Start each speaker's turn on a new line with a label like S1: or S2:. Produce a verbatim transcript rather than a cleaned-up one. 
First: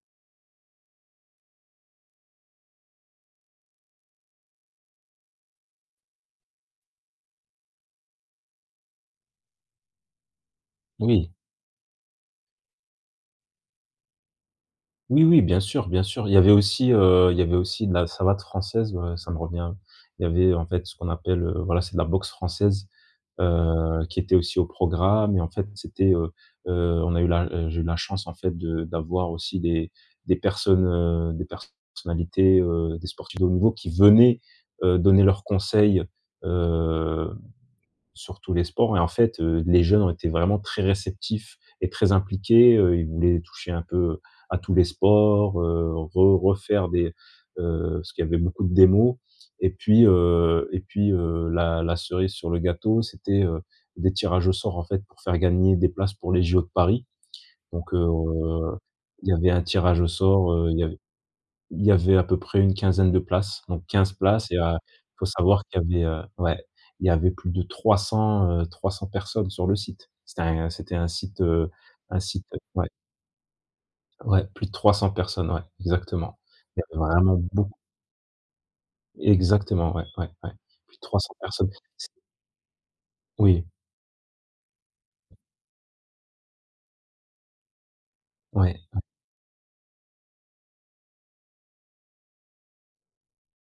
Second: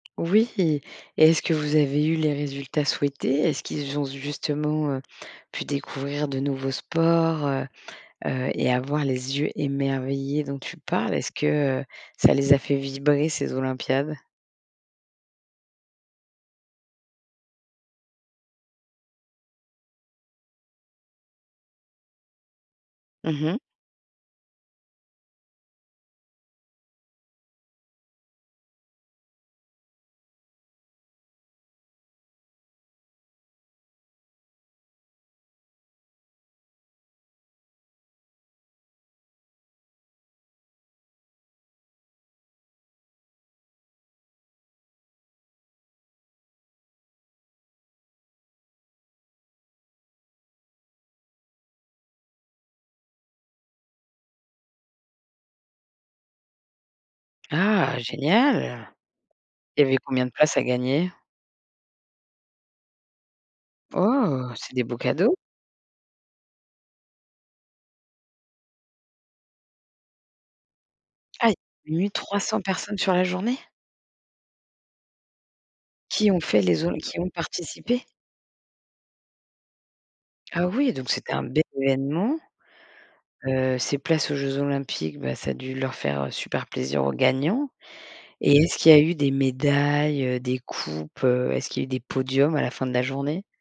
S1: Oui. Et, est-ce que vous avez eu les résultats souhaités? Est-ce qu'ils ont zu justement, heu, pu découvrir de nouveaux sports, heu? Heu, et avoir les yeux émerveillés, dont tu parles?
S2: Oui.
S1: Est-ce que, heu, ça les a fait vibrer ces olympiades?
S2: Oui, oui, bien sûr, bien sûr. Il y avait aussi, heu il y avait aussi de la savate française, voilà, ça me revient. Il y avait en fait, ce qu'on appelle, heu voilà, c'est de la boxe française,
S1: Mmh mh.
S2: heu, qui était aussi au programme. Et en fait, c'était, heu heu, on a eu la heu, j'ai eu la chance en fait, de d'avoir aussi des des personnes, heu, des personnalités, heu, des sportifs de haut niveau qui venaient, heu, donner leurs conseils, heu, sur tous les sports. Et en fait, heu, les jeunes ont été vraiment très réceptifs et très impliqués. Heu, ils voulaient toucher, un peu, à tous les sports, heu, re refaire des, heu, parce qu'il y avait beaucoup de démos. Et puis, heu et puis, heu, la la cerise sur le gâteau, c'était, heu, des tirages au sort, en fait, pour faire gagner des places pour les JO de Paris. Donc,
S1: Ah!
S2: heu,
S1: Génial.
S2: il y avait un
S1: Il y avait
S2: tirage au
S1: combien de
S2: sort,
S1: places à
S2: heu il avait
S1: gagner?
S2: il y avait à peu près, une quinzaine de places, donc quinze places
S1: Oh!
S2: et
S1: C'est
S2: a
S1: des beaux
S2: il faut
S1: cadeaux.
S2: savoir qu'il y avait, heu ouais. Il y avait plus de trois cent, heu trois cent personnes sur le site. C'était un c'était un site,
S1: Aïe.
S2: heu
S1: mille
S2: un
S1: trois
S2: site heu
S1: cent
S2: ouais.
S1: personnes sur la journée?
S2: Ouais, plus de trois cent personnes, ouais,
S1: Qui
S2: exactement.
S1: ont fait
S2: Il y
S1: les ol
S2: avait
S1: qui ont
S2: vraiment beauc
S1: participé?
S2: Exactement, ouais, ouais, ouais,
S1: Ah oui,
S2: plus de
S1: donc
S2: trois cent
S1: c'était un belle
S2: personnes, c
S1: événement.
S2: Oui.
S1: Heu, ces places aux jeux olympiques, bah, ça a dû leur faire, heu, super plaisir, aux gagnants. Et
S2: Ouais,
S1: est-ce qu'il y a
S2: heu
S1: eu des médailles, heu, des coupes, heu? Est-ce qu'il a eu des podiums à la fin de la journée?